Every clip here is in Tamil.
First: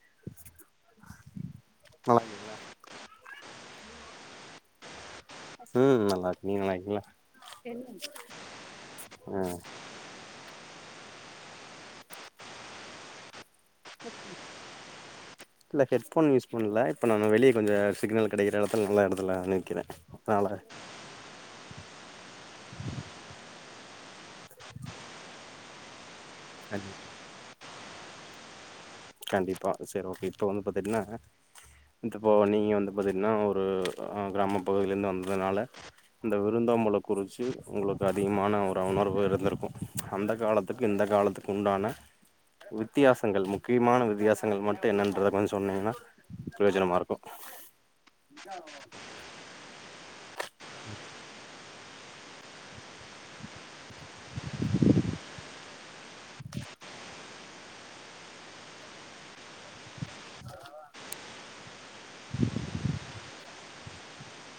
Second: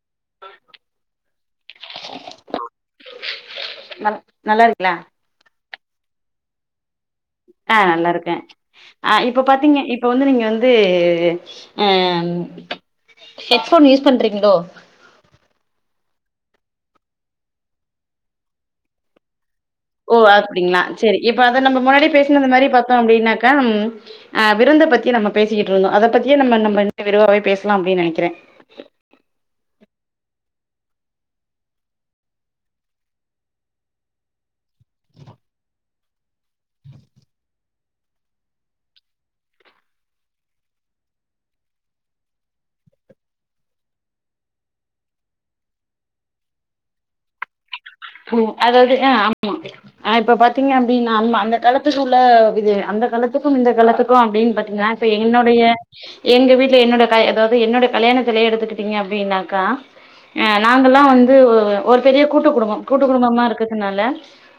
நல்லாருக்கிங்ளா நல் நல்லாருக்கிலா ம் நல்லாருக்கே நீங்க நல்லாருக்கிங்ளா ஆ நல்லாருக்கே ஆ இப்ப பாத்திங்க இப்ப வந்து நீங்க வந்து து ம் ஹெட்ஃபோன் யூஸ் பண்றிங்ளோ ஃபோன் யூஸ் பண்ல இப்ப நா வெளிய கொஞ்ச சிக்னல் கெடைக்குற எடத்துல நல்ல எடத்துல நி ஓ அப்டிங்ளா சேரி இப்ப அத நம்ம முன்னாடியே இந்த மாரி பாத்தோ அப்டினாக்க ஆ விருந்த பத்தி நம்ம பேசிகிட்ருந்தோ அத பத்தியே நம்ம நம்ம இன்னு விரிவாவே பேச லா அப்டின் நெனைக்குறே கண்டிப்பா சேர் ஓகே இப்ப வந்து பாத்துட்டினா இப்போ நீங்க வந்து பாத்திங்னா ஒரு கிராம பகுதில இருந்து வந்ததுனால இந்த விருந்தோம்பல குறிச்சு உங்களுக்கு அதிகமான ஒரு உணர்வு இருந்திருக்கு அந்த காலத்துக்கு இந்த காலத்துக்கு உண்டான வித்தியாசங்கள் மு க்கியமான வித்தியாசங்கள் மட்டு என்னென்றத கொஞ்ச சொன்னிங்கனா ப்ரயோஜனமாருக்கு போ அதாது அ ஆமா இப்ப பாத் திங்கே அப்டினா நம்ம அந்த காலத் தத்துக்கு உள்ள வித அந்த காலத்துக்கும் இந்த காலத் துக்கும் அப்டின்னு பாத்தீங்கனா இப்போ என்னுடைய எங்க வீட்ல என்னோட க- அதாவது என்னோட கல்யாணத்துலையே எடுத்துக்கிட்டீங்க அப்டின்னாக்கா ஆ நாங்கள்லா வந்து ஒரு பெரிய கூட்டுக் குடும்பம் கூட்டுக் குடும்பமா இருக்கறதுனால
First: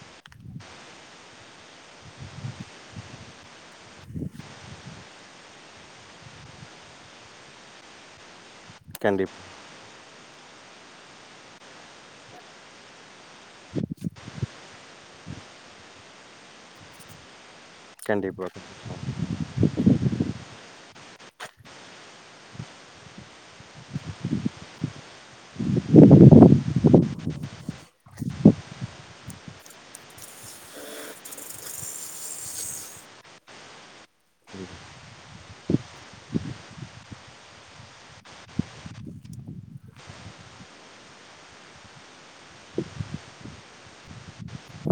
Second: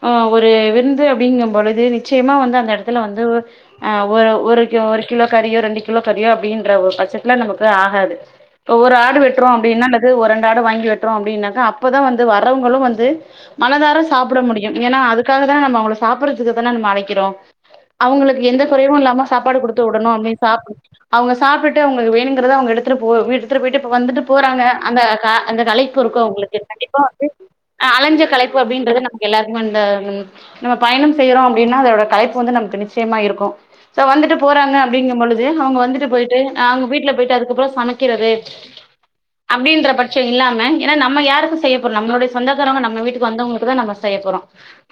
ஆ ஒரு விருந்து அப்டிங்கம்பொழுது நிச்சயமா வந்து அந்த எடத்துல வந்து ஆ ஒரு ஒரு கி ஒரு கிலோ கறியோ ரெண்டு கிலோ கறியோ அப்டின்ற ஒரு பட்சத்துல நமக்கு ஆகாது ஒவ்வொரு ஆடு கண்டிப் வெட்றோம் அப்டினா என்னது ஒரு ரெண் ஆடு வாங்கி வெட்றோம் அப்டினாக்கா அப்போதா வந்து வரவங்களு வந்து மனதார சாப்புட முடியும் ஏன்னா அதுக்காகதா நம்ம அவுங்கள சாப்புறதுக்கு தானே நம்ம அழைக்கிறோம் அவுங்களுக்கு கண்டிப்பா எந்த கொறைவும் கண்டிப்பா இல்லாம சாப்பாடு குடுத்து விடணும் அப்டினு சாப் அவுங்க சாப்ட்டுட்டு அவுங்களுக்கு வேணுங்கிறத அவுங்க எடுத்துட்டு போ வீட்டு எடுத்துட்டு போயிட்டு இப்ப வந்துட்டு போறாங்க அந்த க அந்த கலைப்பு இருக்கும் அவுங்களுக்கு கண்டிப்பா வந்து ஆ அலைஞ்ச கலைப்பு அப்டின்றது நமக்கு எல்லாருக்குமே இந்த நம்ம பயணம் செய்றோ அப்டின்னா அதோட கலைப்பு வந்து நமக்கு நிச்சயமா இருக்கு சோ வந்துட்டு போறாங்க அப்டிங்கும் பொழுது அவுங்க வந்துட்டு போயிட்டு அவுங்க வீட்ல போயிட்டு அதுக்கப்புறம் சமைக்கிறது அப்டின்ற பட்சம் இல்லாம ஏன்னா நம்ம யாருக்கு செய்யப்போறோ நம்மளுடைய சொந்தக் காரங்க நம்ம வீட்டுக்கு வந்தவங்களுக்குதா நம்ம செய்யப்போறோ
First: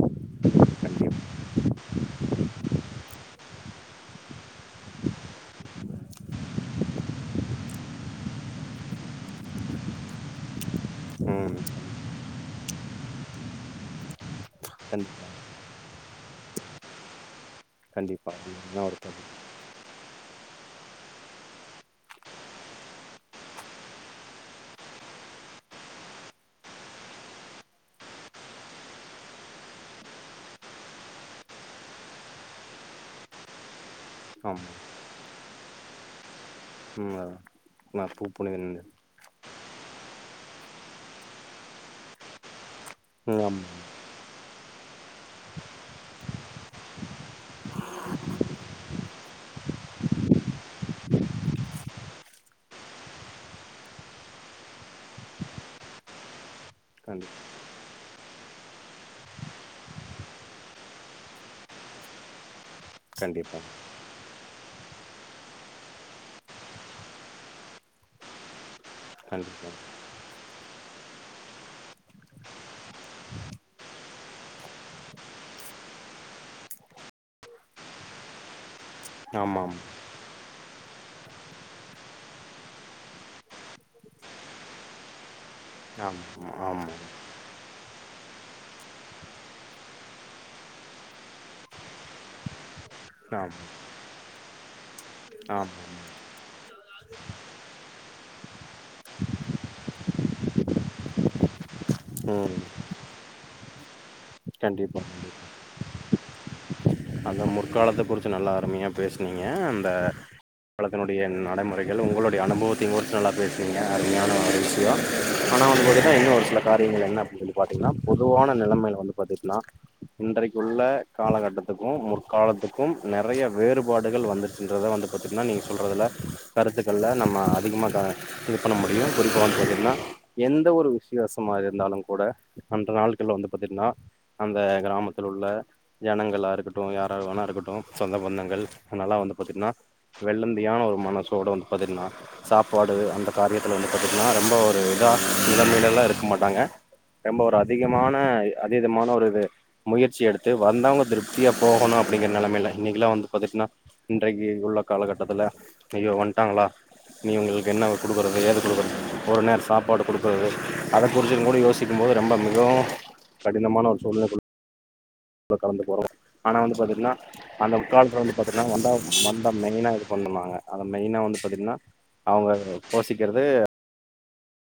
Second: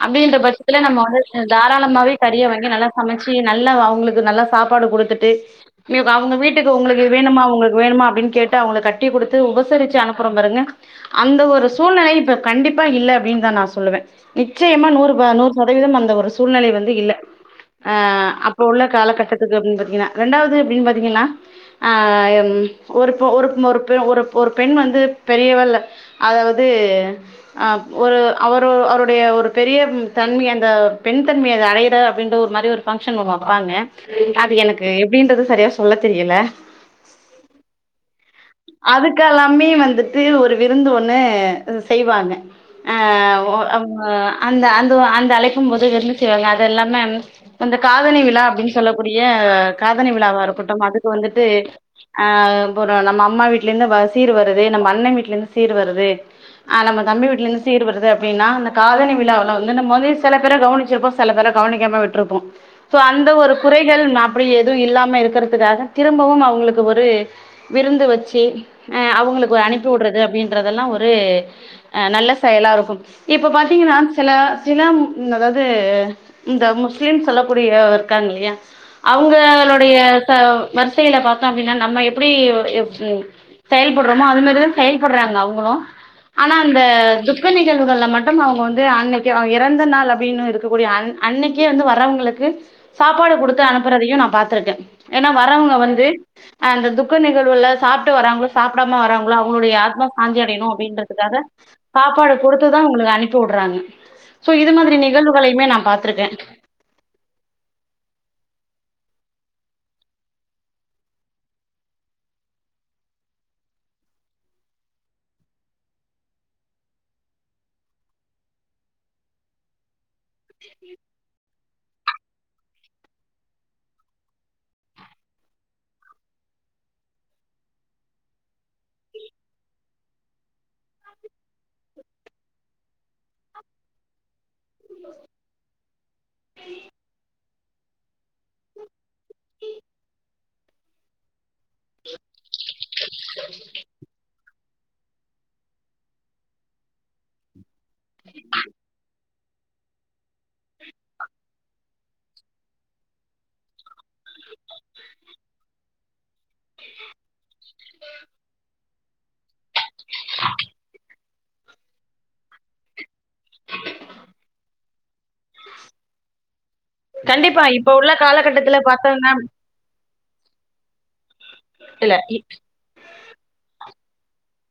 அப்டின்ற பட்சத்துல நம்ம கண்டிப் வந்து தாராளமாவே கறிய வாங்கி நல்லா சமைச்சு நல்ல அவுங்களுக்கு நல்ல சாப்பாடு குடுத்துட்டு மே அவுங்க வீட்டுக்கு உங்களுக்கு வேணுமா உங்களுக்கு வேணுமா அப்டினு கேட்டு கட்டிக் குடுத்து உபசரிச்சு அனுப்புறோ பாருங்க அந்த ம் ஒரு சூழ்நிலை இப்ப கண்டிப்பா இல்ல அப்டின்தா நா சொல்லுவேன் நிச்சயமா கண்டிப் நூறு- நூறு சதவீதம் அந்த ஒரு சூழ்நிலை வந்து இல்ல ஆ கண்டிப்பா அப்ப அதுதா உள்ள ஒரு தப்பு காலகட்டத்துக்கு அப்டினு பாத்தீங்கனா ரெண்டாவது அப்டினு பாத்தீங்கனா ஆ ஒரு ப ஒரு ஒரு பெ ஒரு ஒரு பெண் வந்து பெரியவள் அதாவது அ ஒரு அவரு அவருடைய ஒரு பெரிய தன்மை அந்த பெண் தன்மைய அது‌அடையிற அப்டின்ற ஒரு மாரி ஒரு ஃபங்க்ஷன் வப்பாங்க அது ஆமா எனக்கு எப்டின்றது சரியா சொல்லத் தெரியல உம் நான் பூ புனித வந்து ஒரு விருந்து ஒன்னு செய்வாங்க ஆ ம் ஓ ஆ ஆமா அவுங்க அந்த அந்த அந்த அழைக்கும் போது விருந்து செய்வாங்க அதெல்லாமே அந்த காதனி விழா அப்டினு சொல்லக்கூடிய காதனி விழாவா இருக்கட்டும் அதுக்கு வந்துட்டு ஆ இப்போ ஒரு நம்ம அம்மா வீட்ல இருந்து சீர் வருது நம்ம அண்ணே வீட்ல இருந்து சீர் வருது ஆ நம்ம தம்பி கண்டி வீட் ல இருந்து சீர் வருது அப்டின்னா அந்த காதனி விழாவுல வந்து நம்ம வந்து செல பேர கவனிச்சிருப்போ செல பேர கவனிக்காம விட்ருப்போ சோ அந்த ஒரு கண்டிப்பா குறைகள் அப்டி எதுவும் இல்லாம இருக்கறதுக்காக திரும்பவு அவுங்களுக்கு ஒரு விருந்து வச்சு ஆ அவங்களுக்கு கண்டிப்பா அனுப்பி விடுறது அப்படின்றதெல்லாம் ஒரு ஒரு ஆ நல்ல செயலா இருக்கும் இப்ப பாத்தீங்கன்னா சில சில அதாவது இந்த முஸ்லீம் சொல்லக்கூடியவங்க இருக்காங்க இல்லையா ஆமாம் அவுங்களுடைய ச வரிசையில பாத்தோம் அப்டின்னா நம்ம எப்டி செயல்படுறோமோ அது மாரிதா செயல்படுறாங்க அவுங்க ளும்‌ ஆமா ஆனா அந்த ஆமா துக்க நிக ழ்வுகள்ல மட்டும் அவுங்க வந்து அன்னைக்கு இறந்த நாள் அப்டின்னு இருக்கக்கூடிய ‌அன் அன்னைக்கே வந்து வர்றவங்களுக்கு சாப்பாடு ஆமா குடுத்து அனுப்புறதையும் நான் பாத் [unintelligible] ஏன்னா வரவங்க ஆமா வந்து அந்த துக்க நிகழ்வுகல சாப்ட்டு வராங்களோ சாப்டாம வராங்களோ அவங்களுடைய ஆத்மா சாந்தி அடையணு அப்டின்றதுக்காக சாப்பாடு ம் குடுத்துதா உங்குளுக் அனுப்பி புடுறாங்க சோ இது மாதிரி கண்டிப்பா கண்டிப்பா நிகழ்வுகளையுமே நா பாத் ட்ருக்க அந்த முற்காலத்த குறிச்சு நல்லா அருமையா பேசுனீங்க அந்த காலத்தினுடைய நடமுறைகள் உங்களுடைய அனுபவத்தை குறிச்சு நல்லா பேசுனீங்க அருமையான ஒரு விஷயொ ஆனா வந்து பாத்தீன்னா இன்னும் ஒரு சில காரியங்கள் என்ன அப்படின் சொல்லி பாத்தீங்கன்னா பொதுவான நெலமையில வந்து பாத்தீட்டுன்னா இன்றைக்கு உள்ள காலகட்டத் க்கு முற்காலத்துக்கும் நெறைய வேறுபாடுகள் வந்துருச்சுன்றத வந்துட் பாத்தீங்கன்னா நீங்க சொல்றதுல கருத்துக்கள்ல நம்ம அதிகமாக இது பண்ண முடியு குறிப்பா [inaudible] பாத்தீங்கன்னா எந்த ஒரு விஷ்யாசமா இருந்தாலு கூட அந்த நாள்கள்ல வந்து பாத்தீங்கன்னா அந்த கிராமத்துல உள்ள ஜனங்களாரு ரா வேணா இருக்கட்டு சொந்த பந்தங்கள் வ்ங்களா வந்து பாத்தீங்ன்னா வெள்ளந்தியான ஒரு மனசோட வந்து பாத்தீட்டுன்னா சாப் பாடு அந்த காரியத்துல வந்து பாத்திங்கன்னா ரொம் பொ ஒரு இதா [inaudible] இருக்க மாட்டாங்க ரொம்ப ஒரு அதிகமான அதீதமான ஒரு முயற்சி எடுத்து வந்தவங்க திரு ப்தியா போகணு அப்டிங்கிற நெலமைையில இன்னைக்கல்லா வந்து பாத்துட்ன்னா இன்றைக்கு உள்ள காலகட்டத்துல ஐய்யோ வந்ட்டாங்களா இனி இவ்ங்களுக்கு என்ன குடுக்குறது ஏது குடுக்குறது ஒரு நேர் சாப்பாடு குடுக்குறது அத குறிச்ச கூட யோசிக்கம் போது ரொம்ப மிகவு கடினமான ஒரு சூழ்நில கலந்து போறோ ஆனா வந்து பாத்தீங் னா கண்டிப்பா அந்த இப்ப உள்ள காலத்துல வந்து பாத்துட்ன்னா காலகட்டத்துல வந்தா பாத்தோம்னா வந்த மெயினா இருக் கொண்ணும்பாங்க அத மெயினா வந்து பாத்திட்ன்னா இல்ல இ அவங்க [unintelligible] க்கிறது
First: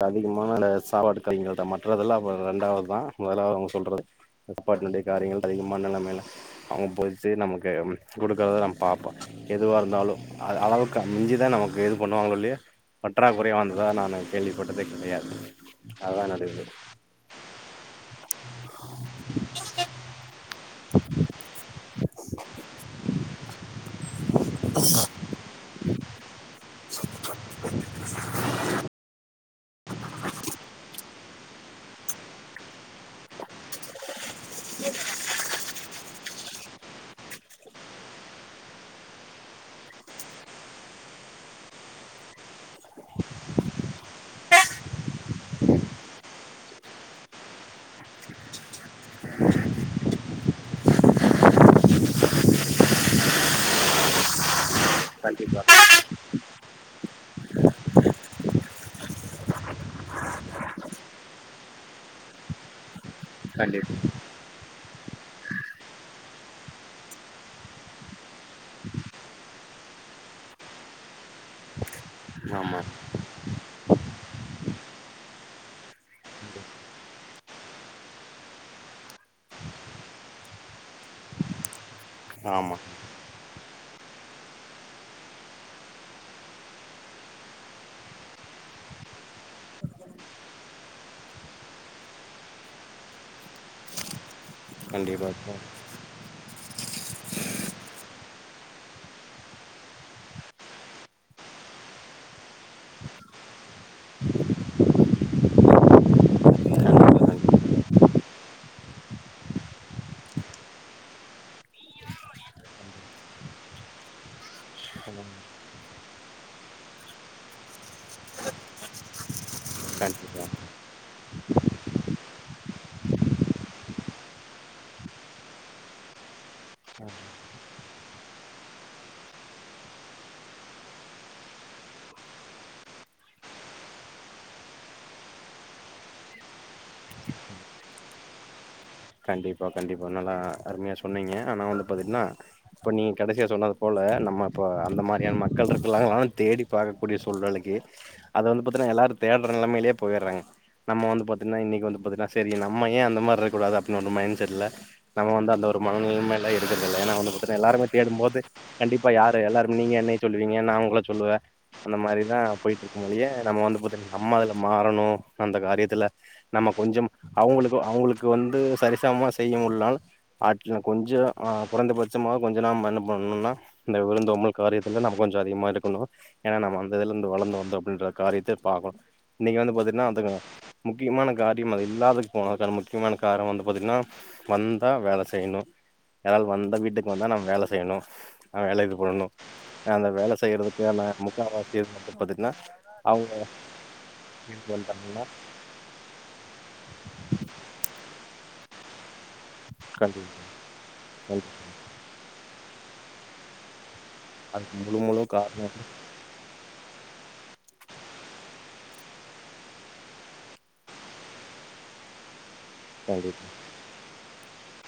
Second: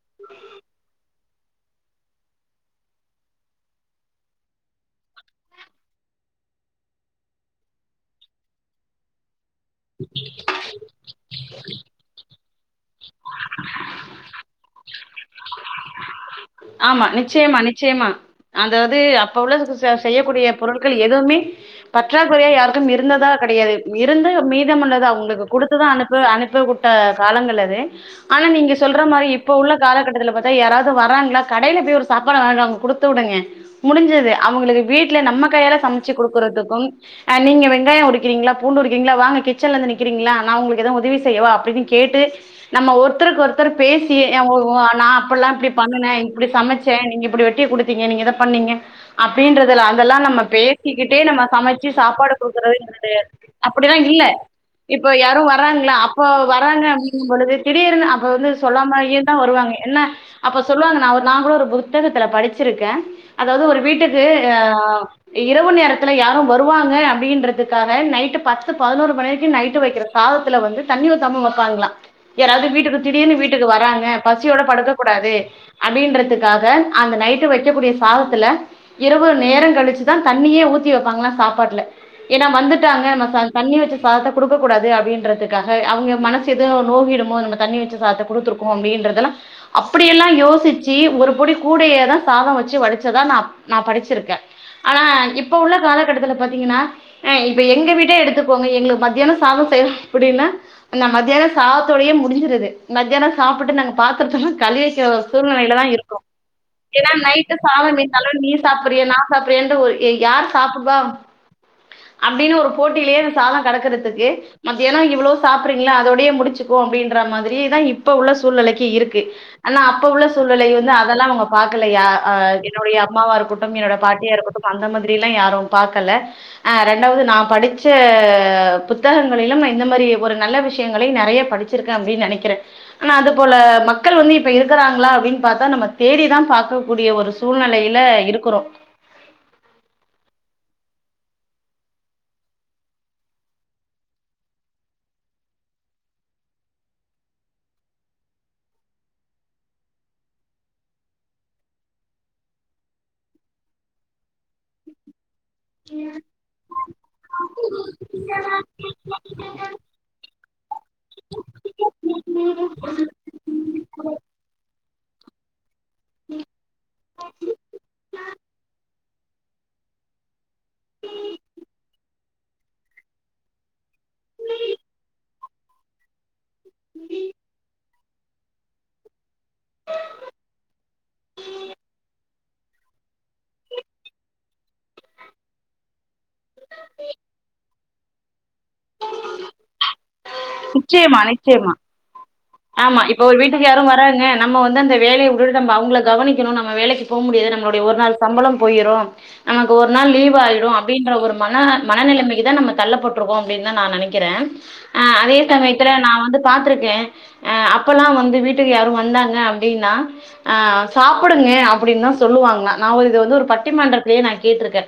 அதிகமானல [unintelligible] கள்ங்கள்தா மற்றதெல்லா அப்போ ரெண்டாவதுதா மொதலாவ்து அவங்க சொல்றது [unintelligible] காரியங்கள் அதிகமான நெலமைல அவங்க போய்ச்சு நமக்கு குடுக்குறத நம்ம பாப்போ எதுவா இருந்தாலு அ அளவுக்கு மிஞ்சிதா நமக்கு எது பண்ணுவாங்க இல்லயா பற்றாகுறைவா வந்ததா நானு கேள்விப்பட்டதே கெடையாது அதா நாடு ஆமா நிச்சயமா நிச்சயமா அந்தாவது அப்ப உள்ள செ செய்யக்கூடிய பொருள்கள் எதுவுமே பற்றாக்குறையா யாருக்கும் இருந்ததா கெடையாது ர் இருந்த மீதம் உள்ளத அவங்களுக்கு குடுத்துதா அனுப்பு அனுப்பி வுட் ட காலங்கள் அது ஆனா நீங்க சொல்ற மாரி இப்ப உள்ள காலகட்டத்துல பாத்தா யாராவது வராங்ளா கடைல போய் ஒரு சாப்பாட வாங் அவங்க குடுத்து வுடுங்க முடிஞ்சுது அவங்களுக்கு வீட்டுல நம்ம கையால சமைச்சு குடுக்குறதுக்கும் அ நீங்க வெங்காயோ உரிக்கிறீங்களா பூண்டு உரிக்கிறீங்களா வாங்க கிச்சன்லந்து நிக்குறீங்களா நா உங்களுக்கு எதுவ் உதவி செய்யவா அப்டி இப்டின்னு கேட்டு நம்ம ஒருத்தருக்கு ஒருத்தர் பேசி அவங் ஓ நா அப்பல்லா இப்டி பண்ணுனே ப்டி சமைச்ச நீங்க இப்பிடி வெட்டி குடுத்தீங்க நீங்க இத பண்ணீங்க அப்டின்றதுல அதெல்லா நம்ம பேசிக்கிட்டே நம்ம சமைச்சு சாப்பாடு குடுக்குறதுங்குறது அப்டிலா இல்ல இப்ப யாரு கண்டிப்பா வறங்களா அப்ப வறாங்க அப்டிங்க பொழுது திடீர்னு அப்ப வந்து சொல்லாமாயிதா வருவாங்க என்ன அப்ப சொல்லுவாங்க நா ஒர் நா கூட ஒரு புத்தகத்துல படிச்சிருக்க அதாவது ஒரு கண்டிப்பா வீட்டுக்கு ஆ இரவு நேரத்துல யாரோ வருவாங்க அப்டின்றதுக்காக நைட்டு பத்து பதினோரு மணி வரைக்கு நைட்டு வைக்கிற சாதத்துல வந்து தண்ணி ஊத்தாம வப்பாங்களா யாராவது ஆமா வீட்டுக்கு திடீர்னு வீட்டுக்கு வராங்க பசியோட படுக்க கூடாது அப்டின்றதுக்காக அந்த நைட்டு வெக்கக்கூடிய சாதத்துல இரவு நேரோ கழிச்சுதா தண்ணியே ஊத்தி வெப்பாங்களா சாப்பாட்டுல ஏனா ஆமா வந்துட்டாங்க நம்ம ச தண்ணி வச்ச சாதத்தே குடுக்க கூடாது அப்டின்றதுக்காக அவங்க மனசு எதோ நோகிடுமோ நம்ம தண்ணி வச்ச சாதத்தே குடுத்துருக்கோ அப்டின்றதெல்லா அப்பிடியெல்லா யோசிச் சி ஒரு புடி கூடையேதா சாதம் வச்சு வடிச்சதா ந நா படிச்சிருக்க ஆனா கண்டிப்பா இப்ப உள்ள காலகட்டத்துல பாத் திங்னா ஆ இப்ப எங்கே வீட்டே எடுத்துக்கோங்கே எங்ளுக் மத்யானு சாதோ செய்யே புடியுன்னா நா மத்யானு சாத்தோட்யே முடிஞ்சுரது மத்யானு சாப்புட்டூ நாங்கே பாத்தரத்தெல்லா கழிவெக்ரவொரு சூழ்நிலையில் ல்லதா இருக்கோ ஏனா கண்டிப்பா நைட்டு கண்டிப்பா சாதோ மீந்தாலோன் நீ சாப்பிறியா நா சாப்பிறியாண்டு ஒரு ஏய் யாரு சாபுட்வா அப்டினு ஒரு போட்டியிலியே அ சாதோ கடக்குறதுக்கு மத்யானு இவ்ளோ சாப்றீங்ளே அதோடியே முடிச்சுக்வோ அப்டீன்றே மாதிரிதா இப்போ உள்ள சூழ்நெலக்கி இருக்கு கண்டிப்பா ந்த அதேலா அவுங்கே பாக்கலையா ஆ என்னோடையே அம்மாவா இருக்குட்டும் என்னோட பாட்டியா இருக்குட்டும் அந்த மாதிரிலா யாரோ பாக்கலே ஆ ரெண்டாவுது நா படிச்சே புத்தகங்களிலும் நா இந்த மாரி ஒரு நல்ல விஷ்யங்களை நெறைய படிச்சிருக்கே அப்டின் நெனைக்கிறே நா அது போலே மக்கள் வந்து இப்பே இருக்குறாங்ளா ப்டின் பாத்தா நம்மே தேடிதா பாக்க கூடியே ஒரு சூழ்நெலையில இருக்குறோ கண்டிப்பா கண்டிப்பா நல்லா அரும்யா சொன்னீங்கே ஆனா ஒன்னு பாத்திட்னா இப்போ நீ கடசியா சொன்னது போலே நம்ம அப்போ அந்த மாரியான மக்கள் டிருக்குலாகவான் தேடி பாக்கக்கூடிய சூழ்நெலைக்கு அத வந்து பாத்தனா எல்லாரு தேட்றே நெலைமையிலே போயிறாங்கே நம்மோ வந்து பாத்தீனா இன்னிக்கி வந்து பாத்தீனா செரி நம்ம ஏ அந்த மாரிக்கூடாதா இனோனு மைண்ட் செட்லே நம்மே வந்தால் தா ஒரு மனநிலைமைலே இரு கிர்த்தில்லே ஏனா அவுனுக்கு ப்பதா எல்லாருக்மே தேடும்போது கண்டிப்பா யாரு எல்லாரும் நீங்கே என்னையே சொல்லுவீங்கே நா உங்களே சொல்லுவே அந்த மாரிதா போயிட்டுருக்கும் மொலியே நம்ம வந்தபோதில் நம்ம அதுலமா பண்னோ அந்த காரியத் தில்லே நம்ம கொஞ்சம் அவுங்குளுக்கு அவுங்குளுக்கு வந்து சரிசவுமா செய்யே முல்லாலு ஆட்லினா கொஞ்சோ ஆ பொறந்த போது சிம்மா கொஞ்சோ நாம் என்ன பண்ணுனா இந்த விழுந்தோம்பல் காரியத்துல நம்ம கொஞ்சோ அதிகமா இருக்குணு ஏனா நம்ம வந்ததேலிண்டு வளந்து வந்தோ அப்டின்ற கார்யத்தே பாக்குனு இன்னிக்கு வந்து பாத்திட்னா வந்துக்கோங்க முக்கியமான காரியம் அது இல்லாதுக்கு போனதுக்கான முக்கியமான காரோ வந்து பாத்தீட்னா வந்தா வேல செயிணு யாரால் வந்தா வீட்டுக்கு வந்தா நம் வேல செய்யணு நா வேலக்கி போணு அ அந்த வேலஸ் செய்றதுக்கான நிச்சயமா, நிச்சயமா. முக்காவாசி [inaudible] ஆமா இப்ப ஒரு அவங்க வீட்டுக்கு யாரு வராங்க நம்ம வீட்டுக்கு வந்து அந்த வந்துட்டாங்கன்னா வேலைய உட்டுட்டு நம்ப அவ்ங்கள கவனிக்கிணு நம்ம வேலக்கி போம் முடியாது நம்மளுடைய ஒரு நாள் சம்பளம் போயிரு நமக்கு ஒரு நாள் கண்டிப்பா லீவ்வாய்டு அப்டின்ற ஒரு கண்டிப்பா மன மனநிலமைக்கிதா நம்ம தள்ளப்பட்ருக்கோ அப்டின்தா நா நெனக் கிற அதுக்கு முழு ஆ முழு அதே காரணம் சமயத்துல நா வந்து பாத்ருக்கே அப்பல்லா வந்து வீட்டுக்கு யாரு வந்தாங்க அப்டின்னா ஆ சாப்புடுங்க அப்டின்தா சொல்லுவாங்க நாம இத வந்து கண்டிப்பா ஒரு பட்டிமன்றத்லயே நா கேட்ருக்க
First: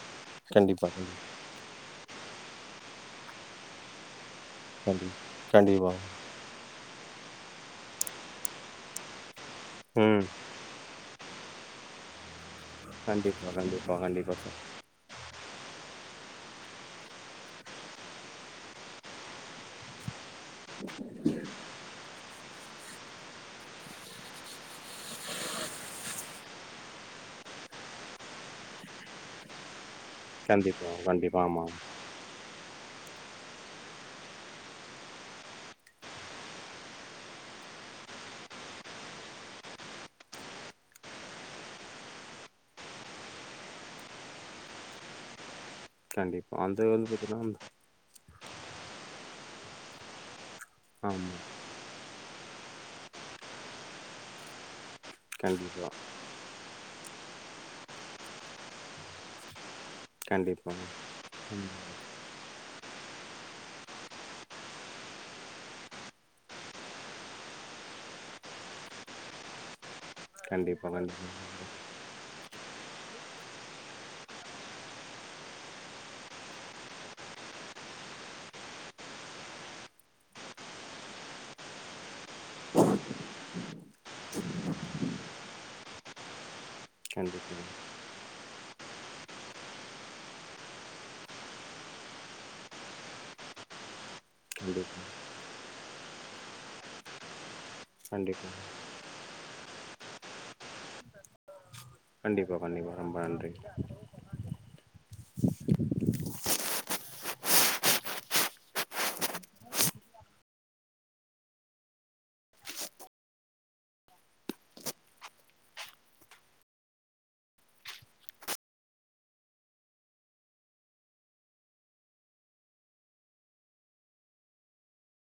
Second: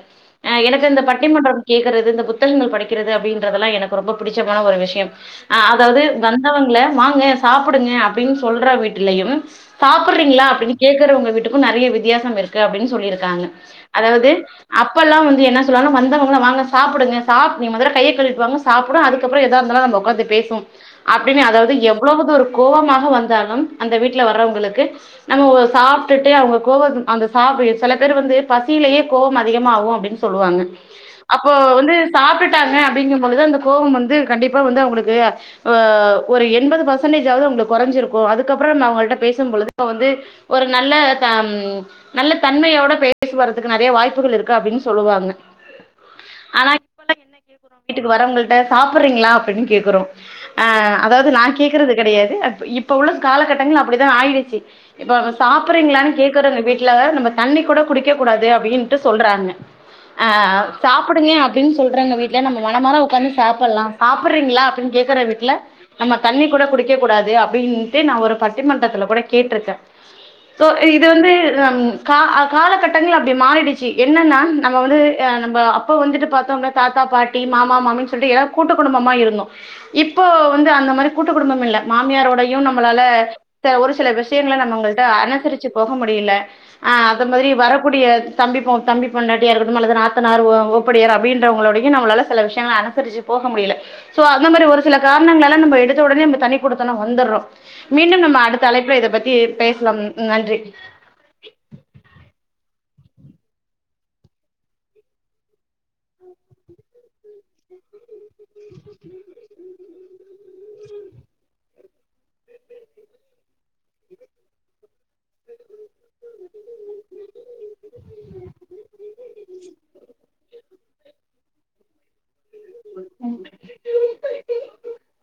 ஆ எனக்கு கண்டிப்பா இந்த கண்டி பட்டிமன்றம் கேக்குறது இந்த புத் தஹங்கள் படிக்கிறது அப்டின்றதெல்லா எனக்கு ரொம்ப புடிச்சமான ஒரு விஷயம் அ கண்டிப்பா. அதாவ்து வந்தவங்கள வாங்க சாப்புடுங்க அப்டின் சொல்ற வீட்டுலையும் ம். சாப்புர்றீங்ளா அப்டின்னு கேக்குறவுங்க வீட் ட்டுக்கு நெறய வித்தியாசம் இருக் கு அப்டின்னு சொல்லியிருக்காங்க கண்டிப்பா, கண்டிப்பா, அதாவது கண்டிப்பா சார். அப்பெல்லா வந்து என்ன சொல்லுவாங்னா வந்தவங்க வாங்க சாப்பிடுங்க சாப் நீங்க மொதல்ல கைய கழுவிட்டு வாங்க சாப்பிடு அதுக்கப்புறோ எதா இருந்தாலு நம்ம உட்காந்து பேசி டு அப்டின்னு அதாவது எப் அவ்ளவுது ஒரு கோவமாக வந்தாலும் அந்த வீட்ல வர்றவங்களுக்கு நம்ம சாப்பிட்டுட்டு அவங்க கோவம் அந்த சா சில பேர் வந்து பசியிலயே கோவோம் அதிகமாகு அப்டின்னு சொல்லுவாங்க கண்டிப்பா, கண்டிப்பா. அப்போ ஆமா. வந்து சாப்பிட்டுட்டாங்க அப்படிங்கும்பொழுது அந்த கோபம் வந்து கண்டிப்பா வந்து அவுங்களுக்கு ஒரு எண்பது பர்சன்டேஜாவது அவுங்களுக்கு குறைஞ்சிருக்கு அதுக்கப்புறம் அவங்களிட்ட பேசும்பழுது வந்து ஒரு நல்ல ம் நல்ல தன்மையோட பேசுவர்றதுக்கு நெறய வாய்ப்புகள் இருக்கு அப்டின்னு சொல்லுவாங்க கண்டிப்பா அந்து வந்ததுனா சாப்பிடுடறீஙளா அப்படின்னு கேக்குறோ ஆஹ அதாவது ஆமா. நா கெடையாது இப்ப உள்ள காலகட்டங்கள் அப்படித்தா ஆயிடுச்சு இப்ப கண்டிப்பா, சாப்பிடறீங்களானு கேக்குறவங்க வீடு வீட்ல நம்ம தண்ணி கூட குடிக்க கூடாது அப்டின்ட்டு சொல்றாங்க ஆஹ் கண்டிப்பா. சாப்பிடுங்க ம். அப்படின்னு சொல்றவங்க வீட்ல நம்ம மன மார உட்காந்து சாப்பில்லா சாப்பிடறீங்ளா அப்டின்னு கேக்குற வீட்ல நமக்கு தண்ணி கூட குடிக்க கூடாது அப்படின்ட்டு நா ஒரு பட்டிமன்றத்துல கூட கேட்டிருக்க தோ கண்டிப்பா, இது கண்டிப்பா, வந்து ம் கா காலகட்டங்கள் அப்படி மாறிடுச்சு என்னன்னா நம்ம வந்து நம்ம அப்ப வந்துட்டு பாத்தோம்னா தாத்தா பாட்டி மாமா மாமின்னு சொல்ட்டு கூட்டு குடும்பமா இருந்தோ இப்போ வந்து அந்த மாரி கூட்டு குடும்பம் இல்ல மாமியாரோடயு நம்மளால ஒரு சில விஷ்யங்கள்ள நம்ம அவங்கள்ட்ட அனுசரிச்சு போக முடியல அ அத மாரி கண்டிப்பா, வரக்கூடிய தம்பி பொ தம்பி பொன்னாட்டியா இருக்கட்டும் இல்ல நாத்தனார் ஒ ஒப்படியர் அப்படின்றவங்களோடயு நம்மளால சில விஷ்யங்கள அனுசரிச்சு போக முடியல சோ அந்த மாரி ஒரு கண்டிப்பா, சில காரணங்களால நம்ம‌ எடு எடுத்த உடனே நம்ம தனி குடுத்தனம் வந்துடறோ மீண்டும் நம்ம கண்டிப்பா, அடுத்த அழைப்புல இத பத்தி கே பேசலாம் நன்றி கண்டிப்பா கண்டிப்பா ரொம்ப நன்றி ம்